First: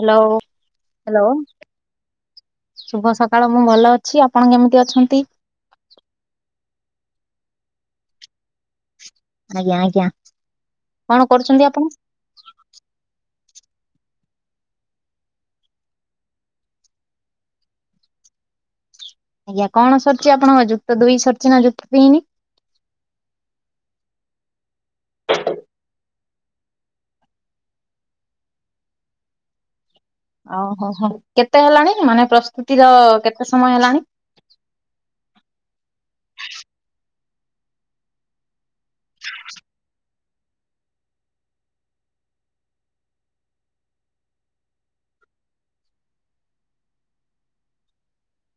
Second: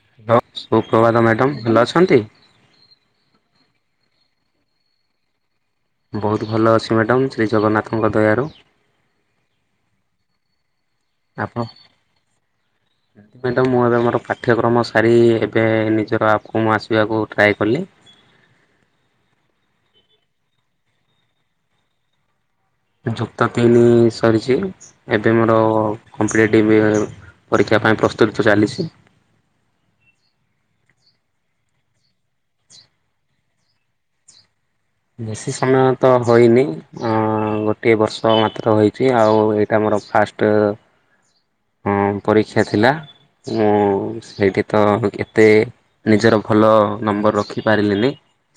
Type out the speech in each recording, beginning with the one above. Hello ହଁ ସୁପ୍ରଭାତ hello madam ଭଲ ଅଛନ୍ତି? ଶୁଭ ସକାଳ। ମୁଁ ଭଲ ଅଛି। ଆପଣ କେମିତି ଅଛନ୍ତି? ଶ୍ରୀଜଗନ୍ନାଥଙ୍କ ଦୟାରୁ ଆଜ୍ଞା ଆଜ୍ଞା। କଣ କରୁଛନ୍ତି ଆପଣ? ମ୍ୟାଡ଼ମ୍ ମୁଁ ଏବେ ମୋର ପାଠ୍ୟକ୍ରମ ସାରି ଏବେ ନିଜର ଆପ୍ କୁ ମୁଁ ଆସିବାକୁ ଟ୍ରାଏ କଲି। [inaudible] ଆଜ୍ଞା। କଣ ସରିଚି ଆପଣଙ୍କ ଯୁକ୍ତ ଦୁଇ ସରିଚି ନା ଯୁକ୍ତ ତିନି? ଯୁକ୍ତ ତିନି ସରିଚି। ଏବେ ମୋର କମ୍ପିଟେଟିଭ୍ ପରୀକ୍ଷା ପାଇଁ ପ୍ରସ୍ତୁତ ଚାଲିଛି। ଓହୋ ହୋ। କେତେ ହେଲାଣି ମାନେ ପ୍ରସ୍ତୁତିର କେତେ ସମୟ ହେଲାଣି? ବେଶୀ ସମୟ ତ ହୋଇନି। ଆଁ ଗୋଟିଏ ବର୍ଷ ମାତ୍ର ହୋଇଚି। ଆଉ ଏଇଟା ତ ଫାଷ୍ଟ ଅ ପରୀକ୍ଷା ଥିଲା। ମୁଁ ସେଇଠି ତ ଏତେ ନିଜର ଭଲ ନମ୍ବର ରଖିପାରିଲିନି।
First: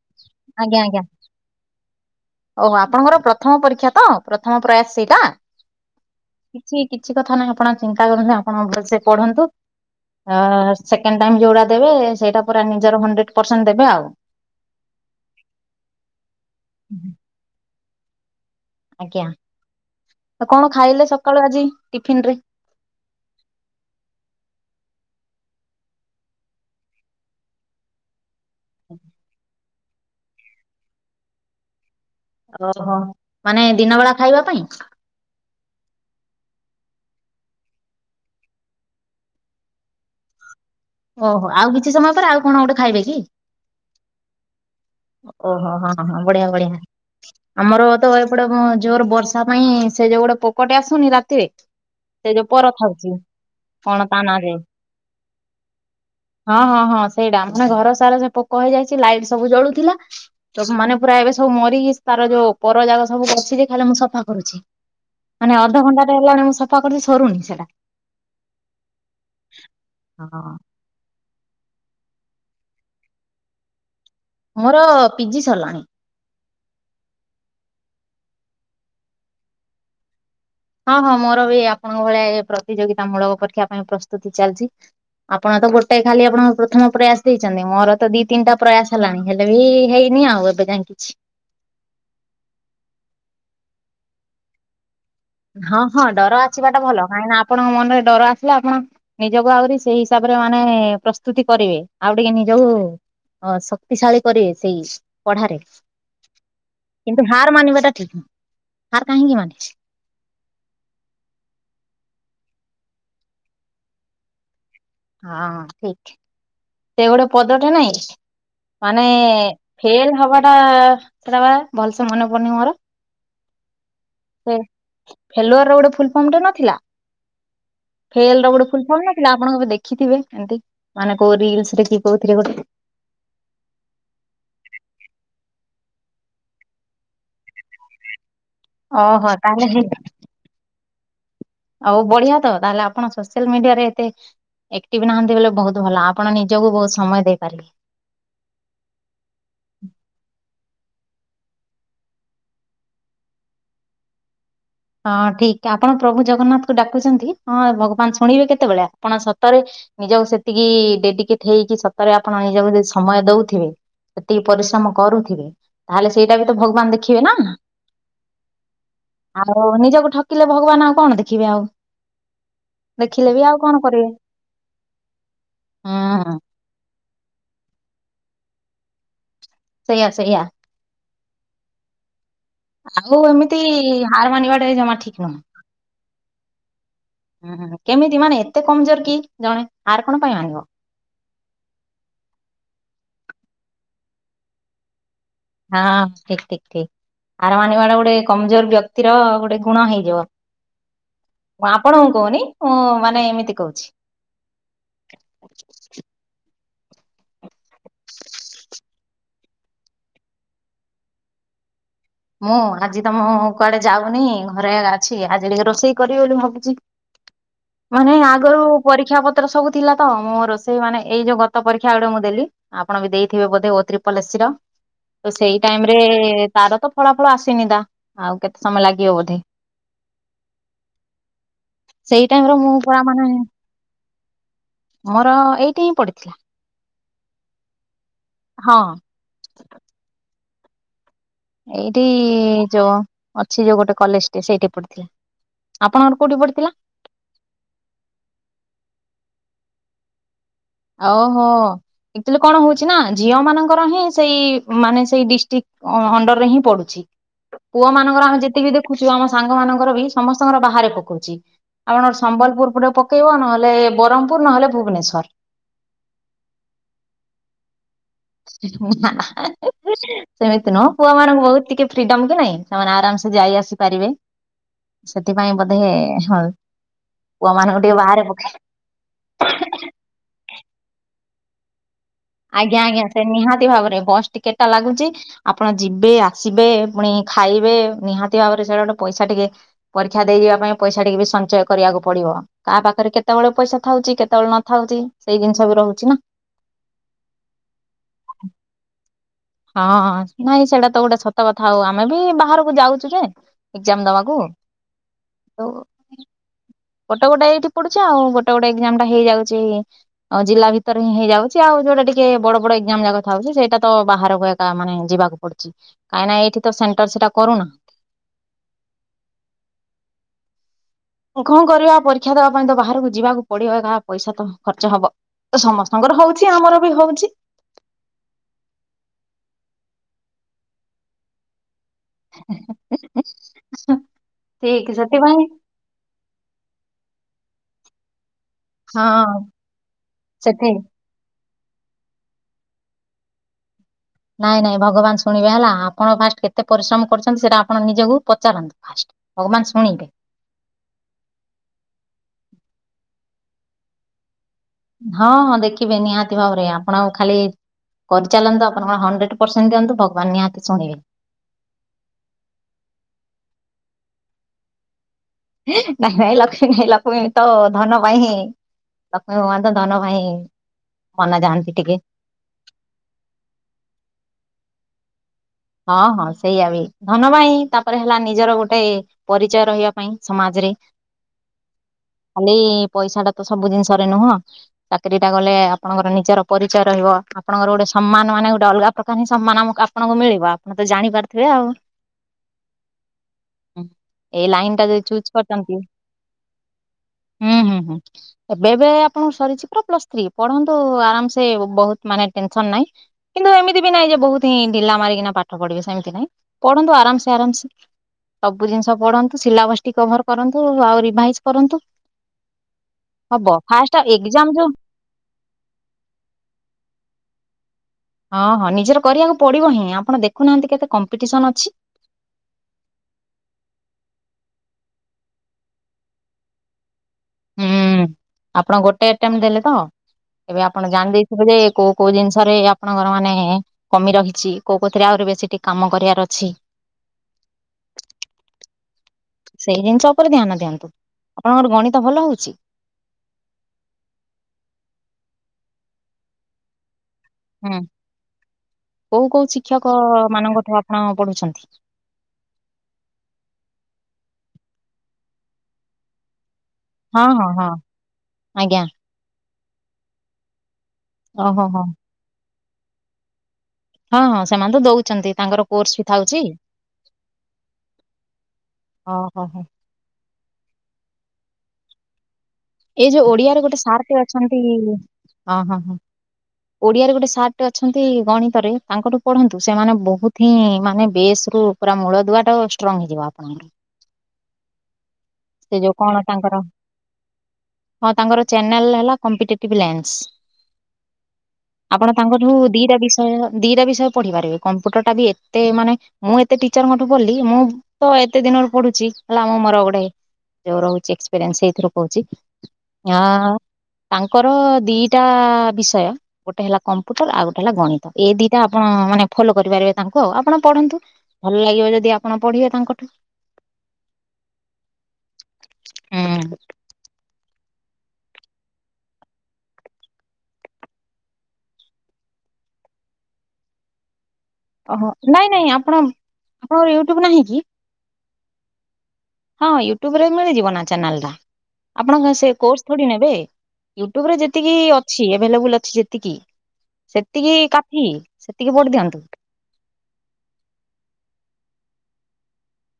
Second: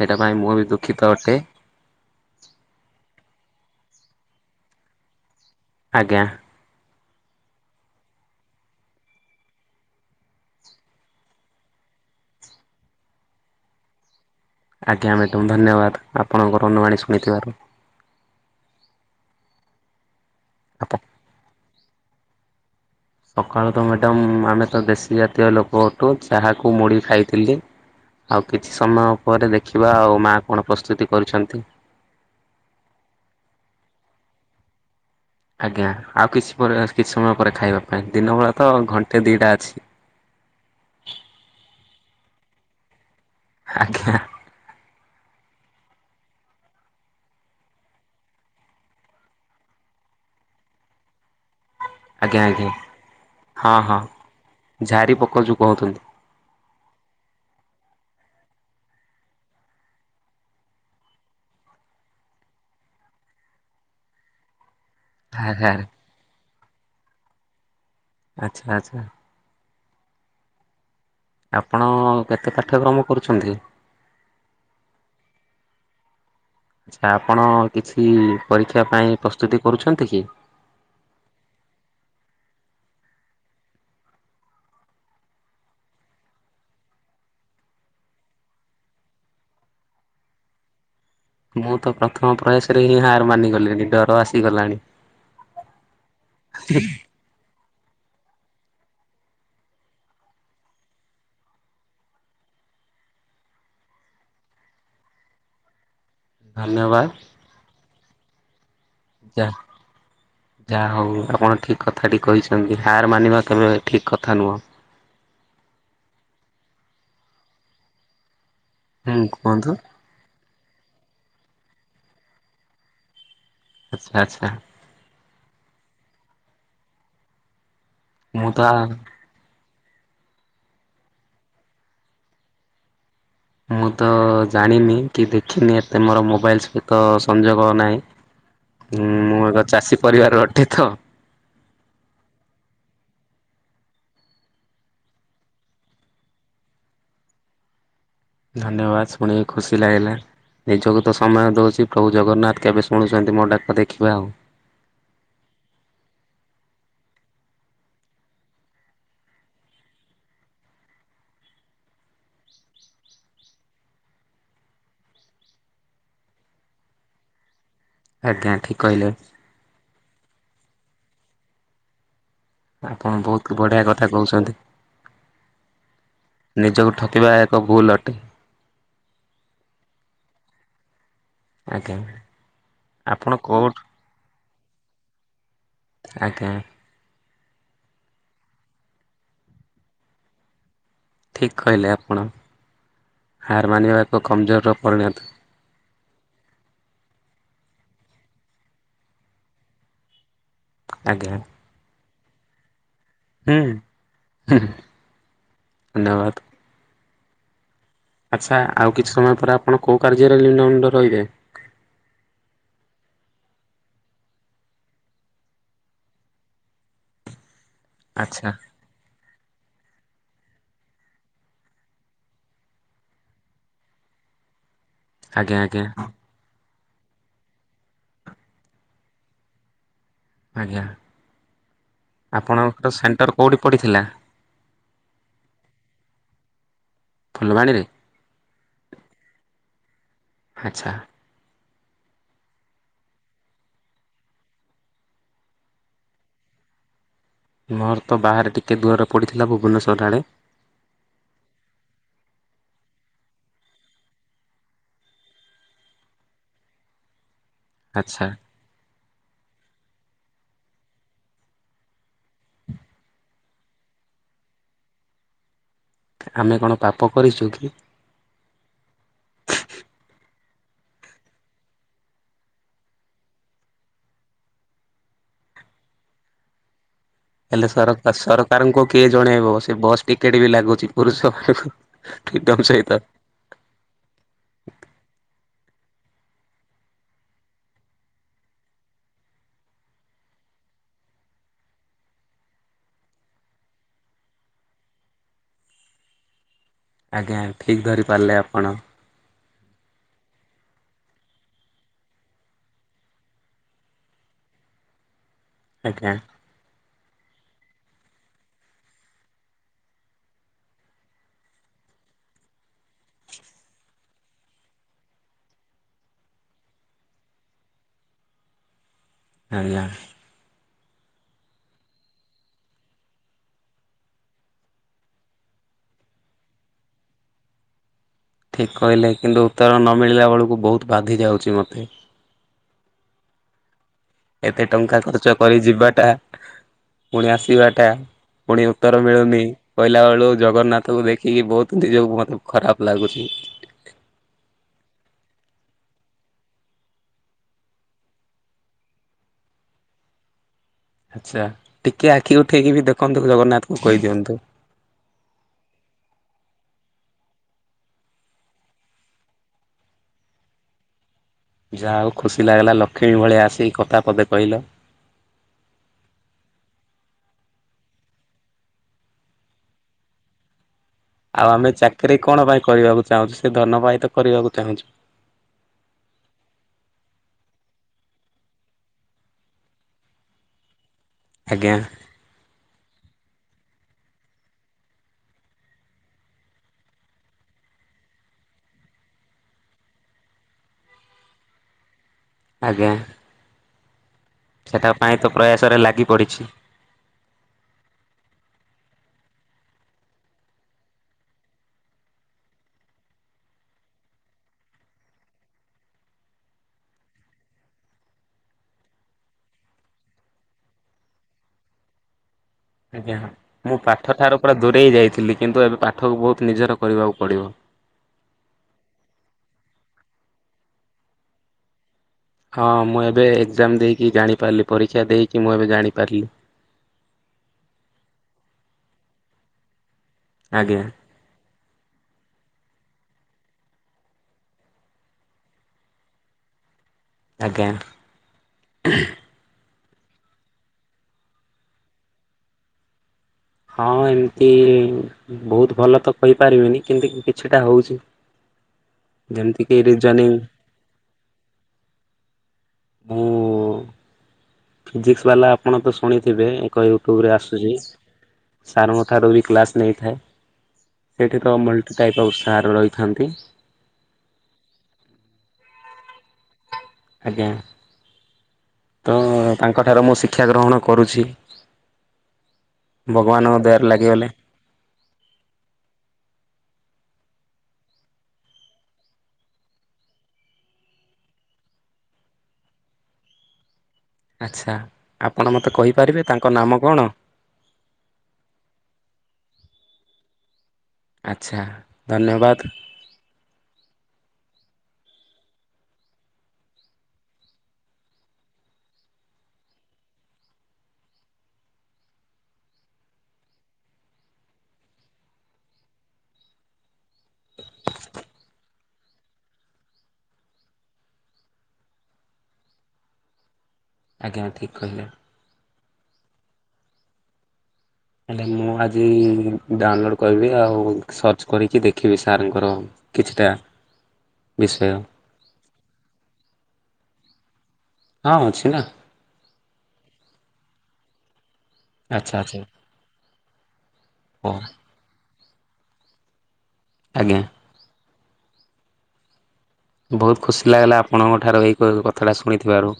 ସେଇଟା ପାଇଁ ମୁଁ ବି ଆଜ୍ଞା ଆଜ୍ଞା। ଦୁଃଖିତ ଅଟେ। ଓହୋ ଆପଣଙ୍କର ପ୍ରଥମ ପରୀକ୍ଷା ତ ପ୍ରଥମ ପ୍ରୟାସ ସେଇଟା? ଆଜ୍ଞା। କିଛି କିଛି କଥା ନାହିଁ ଆପଣ ଚିନ୍ତା କରନ୍ତୁ ଆପଣ ଭଲସେ ପଢନ୍ତୁ। ସେକେଣ୍ଡ ଟାଇମ୍ ଯଉଟା ଦେବେ ସେଇଟା ପୁରା ନିଜର ହଣ୍ଡ୍ରେଡ ପରସେଣ୍ଟ ଦେବେ ଆଉ। ଆଜ୍ଞା ମ୍ୟାଡ଼ମ୍ ଧନ୍ୟବାଦ। ଆପଣଙ୍କର ଅନୁବାଣୀ ଶୁଣିଥିବାରୁ। ଆଜ୍ଞା। କଣ ଆପ ଖାଇଲେ ସକାଳୁ ଆଜି ଟିଫିନ ରେ? ସକାଳୁ ତ ମ୍ୟାଡ଼ାମ ଆମେ ତ ଦେଶୀ ଜାତୀୟ ଲୋକ ଅଟୁ ଯାହାକୁ ମୁଢି ଖାଇଥିଲି। ଆଉ କିଛି ସମୟ ପରେ ଦେଖିବା ଆଉ ମାଆ କଣ ପ୍ରସ୍ତୁତି କରୁଛନ୍ତି। ଓହୋ ମାନେ ଦିନ ବେଳା ଖାଇବା ପାଇଁ। ଆଜ୍ଞା ଆଉ କିଛି ପରେ କିଛି ସମୟ ପରେ ଖାଇବା ପାଇଁ। ଦିନ ବଳା ତ ଘଣ୍ଟେ ଦିଟା ଅଛି। [inaudible] ଓହୋ ଆଉ କିଛି ସମୟ ପରେ ଆଉ କଣ ଗୋଟେ ଖାଇବେ କି? ଆଜ୍ଞା। ଓହୋ ହଁ ହଁ ବଢିଆ ବଢିଆ। ଆମର ତ ଏପଟେ ଜୋର ବର୍ଷା ପାଇଁ ସେ ଯୋଉ ଗୋଟେ ପୋକଟେ ଆସୁନି ରାତିରେ ସେ ଆଜ୍ଞା ଯୋଉ ଆଜ୍ଞା ପର ଖାଉଚି। ହଁ ହଁ କଣ ତା ନାଁ ଯେ ଝାରି ପୋକ ଯୋଉ କହୁଛନ୍ତି। ହଁ ହଁ ହଁ ସେଇଟା, ମାନେ ଘର ସାରା ସେ ପୋକ ହେଇଯାଇଚି ଲାଇଟ ସବୁ ଜଳୁ ଥିଲା। ତ ମାନେ ପୁରା ଏବେ ସବୁ ମରିକି ତାର ଯୋଉ ପର ଜାକ ସବୁ ବସିଛି ଖାଲି ମୁଁ ସଫା କରୁଛି। ଆରେ ମାନେ ଆରେ ଅଧଘଣ୍ଟା ଟେ ହେଲାଣି ମୁଁ ସଫା କରୁଚି ସରୁନି ସେଟା। ଆଚ୍ଛା ଆଚ୍ଛା। ହଁ। ଆପଣ କେତେ ପାଠକ୍ରମ କରୁଛନ୍ତି? ମୋର ପି ଜି ସରିଲା। ଆଛା, ଆପଣ କିଛି ପରୀକ୍ଷା ପାଇଁ ପ୍ରସ୍ତୁତି କରୁଛନ୍ତି କି? ହଁ ହଁ ମୋର ବି ଆପଣଙ୍କ ଭଳିଆ ପ୍ରତିଯୋଗିତା ମୂଳକ ପରୀକ୍ଷା ପାଇଁ ପ୍ରସ୍ତୁତି ଚାଲିଚି। ଆପଣ ତ ଗୋଟେ ଖାଲି ଆପଣଙ୍କ ପ୍ରଥମ ପ୍ରୟାସ ଦେଇଛନ୍ତି, ମୋର ତ ଦି ତିନିଟା ପ୍ରୟାସ ହେଲାଣି। ହେଲେ ବି ହେଇ ନି ଆଉ ଏବେ ଯାଏଁ କିଛି। ମୁଁ ତ ପ୍ରଥମ ପ୍ରୟାସରେ ହିଁ ହାର ମାନିଗଲିଣି ଡର ଆସିଗଲାଣି। ହଁ ହଁ ଡର ଆସିବାଟା ଭଲ କାହିଁନା ଆପ୍ ଆପଣଙ୍କ ମନରେ ଡର ଆସିଲେ ଆପଣ ନିଜକୁ ଆହୁରି ସେଇ ହିସାବରେ ମାନେ ପ୍ରସ୍ତୁତି କରିବେ। ଆଉ ଟିକେ ନିଜ ଯୋଉ ଅ ଶକ୍ତିଶାଳୀ କରିବେ ସେଇ ପଢାରେ। ଧନ୍ୟବାଦ। କିନ୍ତୁ ହାର ମାନିବା ଟା ଠିକ୍ ନୁହେଁ। ହାର କାହିଁକି ଯା ମାନିବେ? ଯାହା ହଉ ଆପଣ ଠିକ କଥାଟି କହିଛନ୍ତି। ହାର ମାନିବା କେବେ ବି ଠିକ୍ କଥା ନୁହଁ। ହଁ ଠିକ୍। ସେ ଗୋଟେ ପଦଟେ ନାଇଁ ମାନେ, ହୁଁ କୁହନ୍ତୁ ଫେଲ୍ ହବା ଟା ସେଟା ବା ଭଲ୍ ସେ ମନେ ପଡୁନି ମୋର। ଆଚ୍ଛା ଆଚ୍ଛା। ଫେଲୁଅର୍ ଗୋଟେ ଫୁଲ ଫର୍ମ ଟେ ନଥିଲା! ଫେଲ୍ ମୁଁ ର ତ ଗୋଟେ ଫୁଲ୍ ଫର୍ମ ନଥିଲା, ଆପଣ କେବେ ଦେଖ୍ ଖିଥିବେ ଏମତି, ମାନେ କୋଉ ରିଲସ୍ ରେ କି କଉଥିରେ ଗୋଟେ। ମୁଁ ତ ଜାଣିନି, କି ଦେଖିନି। ଏତେ ମୋର ମୋବାଇଲ ସହିତ ସଂଯୋଗ ନାହିଁ। ହୁଁ, ଓହୋ ମୁଁ ତାହେଲେ ଏକ ହେ ଚାଷୀ ପରିବାର ଅଟେ ତ! ଆଉ, ବଢିଆ ତ ତାହେଲେ ଆପଣ ସୋସିଆଲ ମିଡିଆରେ ଏତେ ଏକ୍ଟିଭ୍ ନାହାନ୍ତି ବଲେ, ବହୁତ ଭଲ, ଆପଣ ନିଜକୁ ବହୁତ ସମୟ ଦେଇପାରିବେ। ଧନ୍ୟବାଦ। ଶୁଣିକି ଖୁସି ଲାଗିଲା। ନିଜକୁ ତ ସମୟ ଦଉଛି, ପ୍ରଭୁ ଜଗନ୍ନାଥ କେବେ ଶୁଣୁଛନ୍ତି ମୋ ଡାକ ଦେଖିବା ଆଉ? ହଁ, ଠିକ୍ ଆପଣ ପ୍ରଭୁ ଜଗନ୍ନାଥଙ୍କୁ ଡାକୁଛନ୍ତି। ହଁ, ଭଗବାନ ଶୁଣିବେ କେତେବେଳେ? ଆପଣ ସତରେ ନିଜକୁ ସେତିକି ଡେଡିକେଟ୍ ହେଇକି ସତରେ, ଆପଣ ନିଜକୁ ଯଦି ସମୟ ଦଉଥିବେ ସେତିକି ପରିଶ୍ରମ କରୁଥିବେ, ତାହେଲେ ସେଇଟା ବି ତ ଭଗବାନ ଦେଖିବେ ନା! ଆଜ୍ଞା। ଠିକ୍ କହିଲେ। ଆଉ, ନିଜକୁ ଠକିଲେ ଭଗବାନ ଆଉ, କଣ ଦେଖିବେ ଆଉ? ଆପଣ ଦେଖିଲେ ବି ବହୁତ ଆଉ କଣ ବଢିଆ କରିବେ କଥା କହୁସନ୍ତି। ହୁଁ ହୁଁ ନିଜକୁ ଠକ୍ ଥିବା ଏକ ଭୁଲ ଅଟେ। ସେୟା ସେୟା। ଆଜ୍ଞା ଆଉ, ଆପଣ ଏମିତି କୋଉଠୁ ହାର ମାନିବାଟା ବି ଯମା ଠିକ୍ ନୁହେଁ। ଆଜ୍ଞା। ହୁଁ କେମିତି! ମାନେ ଏତେ କମଜୋର କି! ଜଣେ ହାର୍ କଣ ପାଇଁ ମାନିବ? ଠିକ୍ କହିଲେ ଆପଣ। ହାରମାନିବା ଏକ କମଜୋର୍ ର ପରିଣତ। ହଁ, ଠିକ୍ ଠିକ୍ ଠିକ୍ ହାଡ୍ ମାନିବାଡା ଗୁଡେ, କମଜୋର୍ ବ୍ୟକ୍ତିର ଗୋଟେ ଗୁଣ ହେଇଯିବ। ଆଜ୍ଞା ଆପଣଙ୍କୁ କହୁନି। ମୁଁ ମାନ୍ ନାଇଁ, ଏମିତି ହୁଁ କହୁଛି। [inaudible] ଧନ୍ୟବାଦ। ଆଚ୍ଛା, ଆଉ କିଛି ସମୟ ପରେ, ଆପଣ କୋଉ କାର୍ଯ୍ୟରେ ଲିନ ଅଣ୍ଡ ରହିିବେ? ମୁଁ, ଆଜି ତ ମୁଁ କୁଆଡେ ଯାଉନି? ଘରେ ଅଛି ଆଜି ଡ଼ିକେ ରୋଷେଇ କରିବି ବୋଲି ଭାବୁଛି! ମାନେ ଆଚ୍ଛା ଆଗରୁ ପରୀକ୍ଷା ପତ୍ ତ୍ର ସବୁ ଥିଲା ତ, ମୁଁ ରୋଷେଇ ମାନେ, ଏଇ ଯୋଉ ଗତ ପରୀକ୍ଷା ଗୋଟେ ମୁଁ ଦେଲି, ଆପଣ ବି ଦେଇଥିବେ ବୋଧେ! ଓ ତ୍ରିପଲ ଏସ୍ ସି ର। ତ, ଆଜ୍ଞା ସେଇ ଆଜ୍ଞା ଟାଇମ୍ ରେ ତାର ତ ଫଳାଫଳ ଆସିନି ତ! ଆଉ କେତେ ସମୟ ଲାଗିବ ବୋଧେ? ଆଜ୍ଞା, ସେଇ ଟାଇମ ର ମୁଁ ଆପଣଙ୍କର ପୁରା ମାନେ ସେଣ୍ଟର କଉଠି ପଡ଼ିଥିଲା? ମୋର, ଏଇଟି ହିଁ ପଡିଥିଲା। ଫୁଲବାଣୀରେ? ହଁ। ଆଚ୍ଛା। ଏଇଠି-ଇଁ ଯୋଉଁ ଅଛି ଯୋଉ ଗୋଟେ କଲେଜ ଟେ, ସେଇଠି ପଡିଥିଲା। ଆପଣଙ୍କର କୋଉଠି ପଡିଥିଲା? ମୋର ତ ବାହାରେ ଟିକେ ଦୂରରେ ପଡ଼ିଥିଲା। ଭୁବନେଶ୍ୱର ଆଡ଼େ। ଆଓହୋ! ଏକ୍ଚୁଲି କଣ ହଉଛି ନା, ଝିଅ ମାନଙ୍କର ହିଁ ସେଇ-ଇ ମାନେ, ସେଇ ଡିଷ୍ଟ୍ରିକ୍ ଅଣ୍ଡରରେ ହିଁ ପଡୁଛି। ପୁଅ ଆଚ୍ଛା ମାନଙ୍କର ଆମେ ଯେତିକି ଦେଖୁଛୁ, ଆମ ସାଙ୍ଗ ମାନଙ୍କର ବି ସମସ୍ତଙ୍କର ବାହାରେ ପକଉଛି। ଆପଣ ସମ୍ବଲପୁର ପଟେ ପକେଇବ, ନହେଲେ ବରହମ୍ପୁର, ନହେଲେ ଭୁବନେଶ୍ଵର। ଆମେ କଣ ପାପ କରିଛୁ କି? [inaudible] ସେମିତି ନୁହଁ। ପୁଅ ମାନଙ୍କୁ ବହୁତ ଟିକେ ଫ୍ରିଡମ୍ କି ନାଇଁ, ସେମାନେ ଆରାମ ସେ ଯାଇ ଆସି ପାରିବେ। ସେଥିପାଇଁ ବୋଧେ ହଁ। ପୁଅ ହେଲେ ମାନଙ୍କୁ ସର ଟିକେ ବାହାରେ ପକାଇ ସରକାରଙ୍କୁ କିଏ ଜଣେଇବ? ସେ ବସ୍ ଟିକେଟ୍ ବି ଲାଗୁଛି ପୁରୁଷ ମାନଙ୍କୁ। ଆଜ୍ଞା ଆଜ୍ଞା, ସେ ନିହାତି ଭାବରେ ବସ୍ ଟିକେଟ ଟା ଲାଗୁଛି। ଆପ୍ ଆପଣ ଯିବେ, ଆସିବେ, ପୁଣି ଖାଇବେ, ନିହାତି ଭାବରେ ସେଇଟା ଗୋଟେ, ପଇସା ଟିକେ ପରୀକ୍ଷା ଦେଇଯିବା ପାଇଁ ପଇସା ଟିକେ ବି ସଞ୍ଚୟ କରିବାକୁ ପଡିବ। କାହା ପାଖରେ କେତେବେଳେ ପଇସା ଥାଉଛି କେତେବେଳେ ନଥାଉଛି। ସେଇ ଜିନିଷ ସବୁ ରହୁଛି ନା। ଆଜ୍ଞା ଠିକ୍ ଧରି ପାରିଲେ ଆପଣ। ହଁ ନାଇଁ ସେଇଟା ତ ଗୋଟେ ସତ କଥା ଆଉ ଆମେ ବି ବାହାରକୁ ଯାଉଚୁ ଯେ ଏକଜାମ ଦବାକୁ। ହ। ଆଜ୍ଞା। ଗୋଟେ ଗୋଟେ ଏଇଠି ପଡୁଚି। ଆଉ ଗୋଟେ ଗୋଟେ ଏଜାମ ଟା ହେଇଯାଉଚି ଜିଲ୍ଲା ଭିତରେ ହିଁ ହେଇଯାଉଛି ଆଉ। ଯୋଉଟା ଟିକେ ବଡ ବଡ ଏଗଜାମ ଯାଗା ଥାଉଚି। ସେଇଟା ତ ବାହାରକୁ ମାନେ ଯିବାକୁ ପଡୁଚି। କାହଁକି ନା ଏଇଠି ତ ସ ସେନଟର ସେଟା କରୁନା। ଆଜ୍ଞା। କଣ କରିବା ପରୀକ୍ଷା ଦେବା ପାଇଁ ତ ବାହାରକୁ ଯିବାକୁ ପଡିବ। କାହା ପଇସା ତ ଖର୍ଚ୍ଚ ହବ। ତ ସମସ୍ତଙ୍କର ହଉଛି ଆମର ବି ହଉଛି। ଠିକ କହିଲେ କିନ୍ତୁ ଉତ୍ତର ନ ମିଳିଲା ବେଳକୁ ବହୁତ ବାଧି ଯାଉଚି ମତେ। ହେଁ ହେଁ ହେଁ ହେଁ। ଏତେ ଟଙ୍କା ଖର୍ଚ୍ଚ କରି ଯିବାଟା ପୁଣି ଆସିବାଟା। ପୁଣି ଉତ୍ତର ହଁ ମିଳୁନି। କହିଲା ବେଳୁକୁ ସେଠି ଜଗନ୍ନାଥଙ୍କୁ ଦେଖିକି ବହୁତ ତ ନିଜକୁ ମତେ ଖରାପ ଲାଗୁଛି। ନାଇଁ ନାଇଁ ଭଗବାନ ଶୁଣିବେ ହେଲା। ଆପଣ ଫାଷ୍ଟ କେତେ ପରିଶ୍ରମ କରିଚନ୍ତି। ସେଟା ଆପଣ ନିଜକୁ ପଚାରନ୍ତୁ ଫାଷ୍ଟ। ଭଗବାନ ଶୁଣିବେ। ଆଛା ଟିକେ ଆଖି ଉଠେଇକି ବି ଦେଖନ୍ତୁ ଜଗନ୍ନାଥଙ୍କୁ କହିଦିଅନ୍ତୁ। ହଁ ହଁ ଦେଖିବେ ନିହାତି ଭାବରେ ଆପଣଙ୍କୁ ଖାଲି କରିଚାଲନ୍ତୁ ଆପଣଙ୍କ ହଣ୍ଡ୍ରେଡ ପରସେଣ୍ଟ ଦିଅନ୍ତୁ। ଭଗବାନ ନିହାତି ଶୁଣିବେ। ଯାହା ହଉ ଖୁସି ଲାଗିଲା ଲକ୍ଷ୍ମୀ ଭଳିଆ ଆସିିକି କଥା ପଦେ କହିଲ। ନାଇଁ ନାଇଁ ଲକ୍ଷ୍ମୀ ନାଇଁ ଲକ୍ଷ୍ମୀ ତ ଧନ ପାଇଁ ହିଁ। ଲକ୍ଷ୍ମୀ ଭଗବାନ ତ ଧନ ପାଇଁ ହିଁ। ଆଉ ଆମେ ଚାକିରି କଣ ପାଇଁ କରିବାକୁ ଚାହୁଁଛୁ। ସେ ଧନ ପାଇଁ ତ କରିବାକୁ ଚାହୁଁଛୁ। ହଁ ହଁ ସେଇଆ ବି ଧନ ବାଇଁ ତାପରେ ହେଲା ନିଜର ଗୋଟେ ପରିଚୟ ରହିବା ପାଇଁ। ସମାଜ ରେ ଆଜ୍ଞା ଖାଲି ପଇସା ଟା ତ ସବୁ ଜିନିଷରେ ନୁହଁ। ଚାକିରି ଟା କଲେ ଆପଣଙ୍କର ନିଜର ପରିଚୟ ରହିବ। ଆପଣଙ୍କର ଗୋଟେ ସମ୍ମାନ ମାନେ ଗୋଟେ ଅଲଗା ପ୍ରକାର ହିଁ ସମ୍ମାନ ଆମକୁ ଆପଣଙ୍କୁ ମିଳିବ। ଆପଣ ତ ଜାଣିପାରୁଥିବେ ଆଉ। ଆଜ୍ଞା। ହୁଁ। ଏଇ ଲାଇନ ଟା ସେଟା ଯଦି ପାଇଁ ତ ଚୁଜ୍ କରିଛନ୍ତି ପ୍ରୟାସରେ ଲାଗି ପଡ଼ିଛି। ହୁଁ ହୁଁ ହୁଁ। ଏବେ ଏବେ ଆପଣଙ୍କର ସରିଛି ପରା ପ୍ଲସ୍ ଥ୍ରୀ। ପଢ଼ନ୍ତୁ ଆରାମ ସେ ବହୁତ ମାନେ ଟେନସନ ନାହିଁ। କିନ୍ତୁ ଏ ସେମିତି ବି ନାହିଁ ଯେ ବହୁତି ହିଁ ଢିଲା ମାରିକିନା ପାଠ ପଢ଼ିବେ ସେମିତି ନାଇଁ। ପଢ଼ନ୍ତୁ ଆରାମସେ ଆରାମସେ। ସବୁ ଜିନିଷ ପଢ଼ନ୍ତୁ ସିଲାବସ୍ ଟି କଭର କରନ୍ତୁ। ଆଉ ରିଭାଇଜ କରନ୍ତୁ। ଆଜ୍ଞା ହବ ମୁଁ ଫାଷ୍ଟ ପାଠ ଠାରୁ ଏକ୍ଜାମ ପୁରା ଯୋଉ ଦୂରେଇ ଯାଇଥିଲି। କିନ୍ତୁ ଏବେ ପାଠକୁ ବହୁତ ନିଜର କରିବାକୁ ପଡ଼ିବ। ହଁ ହଁ ନିଜର କରିବାକୁ ପଡ଼ିବ ହିଁ ଆପଣ ଦେଖୁନାହାନ୍ତି କେତେ କମ୍ପିଟିସନ ଅଛି। ହଁ ମୁଁ ଏବେ ଏଗଜାମ ଦେଇକି ଜାଣିପାରିଲି। ପରୀକ୍ଷା ଦେଇକି ମୁଁ ଏବେ ଜାଣିପାରିଲି। [unintelligible] ହୁଁ ଆପଣ ଗୋଟେ ଆଟେମ୍ ଦେଲେ ତ। ଏବେ ଆଜ୍ଞା ଆପଣ ଜାଣିଦେଇଥିବ ଯେ କୋଉ କୋଉ ଜିନିଷରେ ଆପଣଙ୍କର ମାନେ କମି ରହିଛି। କୋଉ କଉଥିରେ ଆହୁରି ବେଶୀ ଟିକେ କାମ କରିବାର ଅଛି। ଆଜ୍ଞା ହୁଁ। ସେଇ ଜିନିଷ ଉପରେ ଧ୍ୟାନ ଦିଅନ୍ତୁ। ଆପଣଙ୍କର ଗଣିତ ଭଲ ହଉଛି? ହଁ ଏମିତି ବହୁତ ଭଲ ତ କହିପାରିବିନି। କିନ୍ତି କିଛିଟା ହୁଁ ହଉଛି। କୋଉ କୋଉ ଯେମିତିକି ଶିକ୍ଷକ ରିଜନିଂ ମାନଙ୍କ ଠାରୁ ଆପଣ ପଢୁଛନ୍ତି? ମୁଁ ଫିଜିକ୍ସବାଲା ଆପଣ ତ ଶୁଣିଥିବେ। ତାଙ୍କ ହଁ ୟୁଟ୍ୟୁବରେ ହଁ ହଁ ଆସୁଚି। ଆଜ୍ଞା ସାର୍ ଙ୍କଠାରୁ ବି କ୍ଲାସ୍ ନେଇଥାଏ। ସେଇଠି ତ ଓହୋ ହୋ ମଲ୍ଟି ଟାଇପ୍ ର ସାର୍ ରହିଥାନ୍ତି। ହଁ ହଁ ସେମାନେ ତ ଦଉଛନ୍ତି ତାଙ୍କର କୋର୍ସ ବି ଥାଉଛି। ଆଜ୍ଞା ତ ଓହୋ ହୋ ତାଙ୍କ ଠାରୁ ମୁଁ ଶି ଶିକ୍ଷା ଗ୍ରହଣ କରୁଛି। ଏଇ ଯୋଉ ଭଗବାନଙ୍କ ଓଡିଆରେ ଗୋଟେ ଦୟାରେ ସାର୍ ଟେ ଲାଗିଗଲେ ଅଛନ୍ତି ହଁ ହଁ ହଁ। ଓଡ଼ିଆରେ ଗୋଟେ ସାର୍ ଟେ ଅଛନ୍ତି ଗଣିତରେ ତାଙ୍କଠୁ ପଢ଼ନ୍ତୁ ସେ ମାନେ ବହୁତ ହିଁ ମାନେ ବେସ୍ ରୁ ପୁରା ମୂଳ ଦୁଆ ଠୁ ଷ୍ଟ୍ରଙ୍ଗ ହେଇଯିବ ଆପଣଙ୍କର। ଆଚ୍ଛା। ଆପଣ ମୋତେ ସେ ଯୋଉ କଣ କହିପାରିବେ ତାଙ୍କ ତାଙ୍କର ନାମ କଣ ହଁ ତାଙ୍କର ଚ୍ୟାନେଲ- ହେଲା କମ୍ପିଟେ [unintelligible] ଆଚ୍ଛା ଆପଣ ତାଙ୍କଠୁ ଧନ୍ୟବାଦ ଦିଟା ବିଷୟ ଦିଟା ବିଷୟ ପଢ଼ିପାରିବି କମ୍ପ୍ୟୁଟର ଟା ବି ଏତେ ମାନେ ମୁଁ ଏତେ ଟିଚରଙ୍କଠୁ ପଢିଲି ମୁଁ ତ ଏତେ ଦିନରୁ ପଢ଼ୁଚି [inaudible] ହେଲା ମୁଁ ମୋର ଗୋଟେ ରହୁଛି ଏକ୍ସପେରିଏନ୍ସ ସେଇଥିରୁ କହୁଛି ତାଙ୍କର ଦିଟା ବିଷୟ ଗୋଟେ ହେଲା କମ୍ପ୍ୟୁଟର ଆଉ ଗୋଟେ ହେଲା ଗଣିତ ଏଇ ଦିଟା ଆପଣ ହଁ ମାନେ ଫଲୋ କରିପାରିବେ ତାଙ୍କୁ ଆଉ ଆପଣ ପଢ଼ନ୍ତୁ ଭଲ ଲାଗିବ ଯଦି ଆପଣ ପଢ଼ିବେ ତାଙ୍କଠୁ। ଆଜ୍ଞା ଠିକ୍ କହିଲେ। ହୁଁ। ହେଲେ ମୁଁ ଆଜି ଡାଉନଲୋଡ଼ କରିବି ଆଉ ସର୍ଚ୍ଚ କରିକି ଦେଖିବି ସାରଙ୍କର। କିଛିଟା ବିଷୟ ଓହୋ ନାଇଁ ନାଇଁ ଆପଣ ଆପଣଙ୍କର ୟୁଟ୍ୟୁବ ନାହିଁ କି? ହଁ ଅଛି ନା। ହଁ ୟୁଟ୍ୟୁବ୍ ରେ ମିଳିଯିବ ନା ଚ୍ୟାନେଲଟା। ଆପଣ ଆଚ୍ଛା କାଇଁ ସେ ଆଚ୍ଛା କୋର୍ସ ଥୋଡ଼ି ନେବେ ୟୁଟ୍ୟୁବରେ ହଉ ଯେତିକି- ଅଛି ଏଭେଲେବୁଲ ଅଛି ଯେତିକି ଆଜ୍ଞା। ସେତିକି କାଫି ସେତିକି ଭୋଟ ଦିଅନ୍ତୁ। ବହୁତ ଖୁସି ଲାଗିଲା ଆପଣଙ୍କ ଠାରୁ ଏଇ କଥାଟା ଶୁଣିଥିବାରୁ।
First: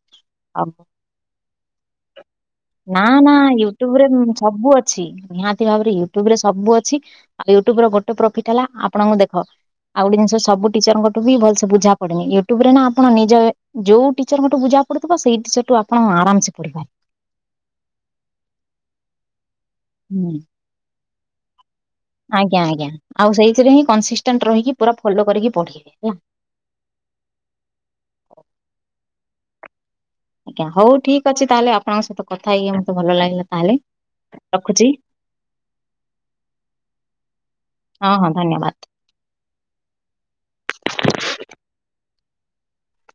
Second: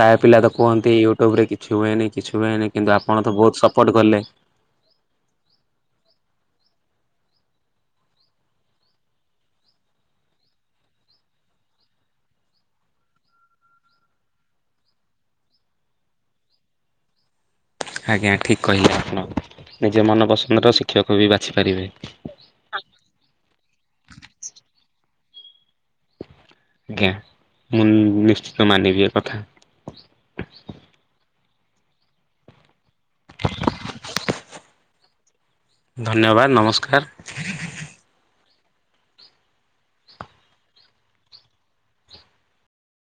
ପ୍ରାୟ ପିଲା ତ ଆଉ କୁହନ୍ତି ୟୁଟ୍ୟୁବ୍ ରେ କିଛି ହୁଏନି। କିଛି ହୁଏନି କିନ୍ତୁ ନା ଆପଣ ତ ନା ବହୁତ ସପୋର୍ଟ ୟୁଟ୍ୟୁବ୍ ରେ କଲେ। ସବୁ ଅଛି ନିହାତି ଭାବରେ ୟୁଟୁବ୍ ରେ ସବୁ ଅଛି। ଆଉ ୟୁଟ୍ୟୁବର ଗୋଟେ ପ୍ରଫିଟ ହେଲା ଆପଣଙ୍କୁ ଦେଖ ଆଉ ଗୋଟେ ଜିନିଷ ସବୁ ଟିଚରଙ୍କଠୁ ବି ଭଲସେ ବୁଝା ପଡ଼ୁନି ୟୁଟ୍ୟୁବ ରେ ନା ଆପଣ ନିଜ ଯୋଉ ଟିଚରଙ୍କଠୁ ବୁଝା ସେଇ ଟିଚର୍ସ ଆପଣ ଆରାମସେ ପଢ଼ି ପାରିବେ। ଆଜ୍ଞା ଠିକ୍ କହିଲେ ଆପଣ ନିଜ ହୁଁ। ମନପସନ୍ଦର ଶିକ୍ଷକ ବି ବାଛି ପାରିବେ। ଆଜ୍ଞା ଆଜ୍ଞା ଆଉ ସେଇଥିରେ ହଁ କନସିଷ୍ଟାଣ୍ଟ ରହିକି ପୁରା ଫଲୋ କରିକି ପଢ଼ିବେ ହେଲା। ଆଜ୍ଞା ମୁଁ ନିଶ୍ଚିତ ମାନିବି ଏ କଥା। ଆଜ୍ଞା ହଉ ଠିକ ଅଛି ତାହେଲେ ଆପଣଙ୍କ ସହିତ କଥା ହେଇକି ମତେ ଭଲ ଲାଗିଲା ତାହେଲେ ରଖୁଛି। ଧନ୍ୟବାଦ ନମସ୍କାର। ହଁ ହଁ ଧନ୍ୟବାଦ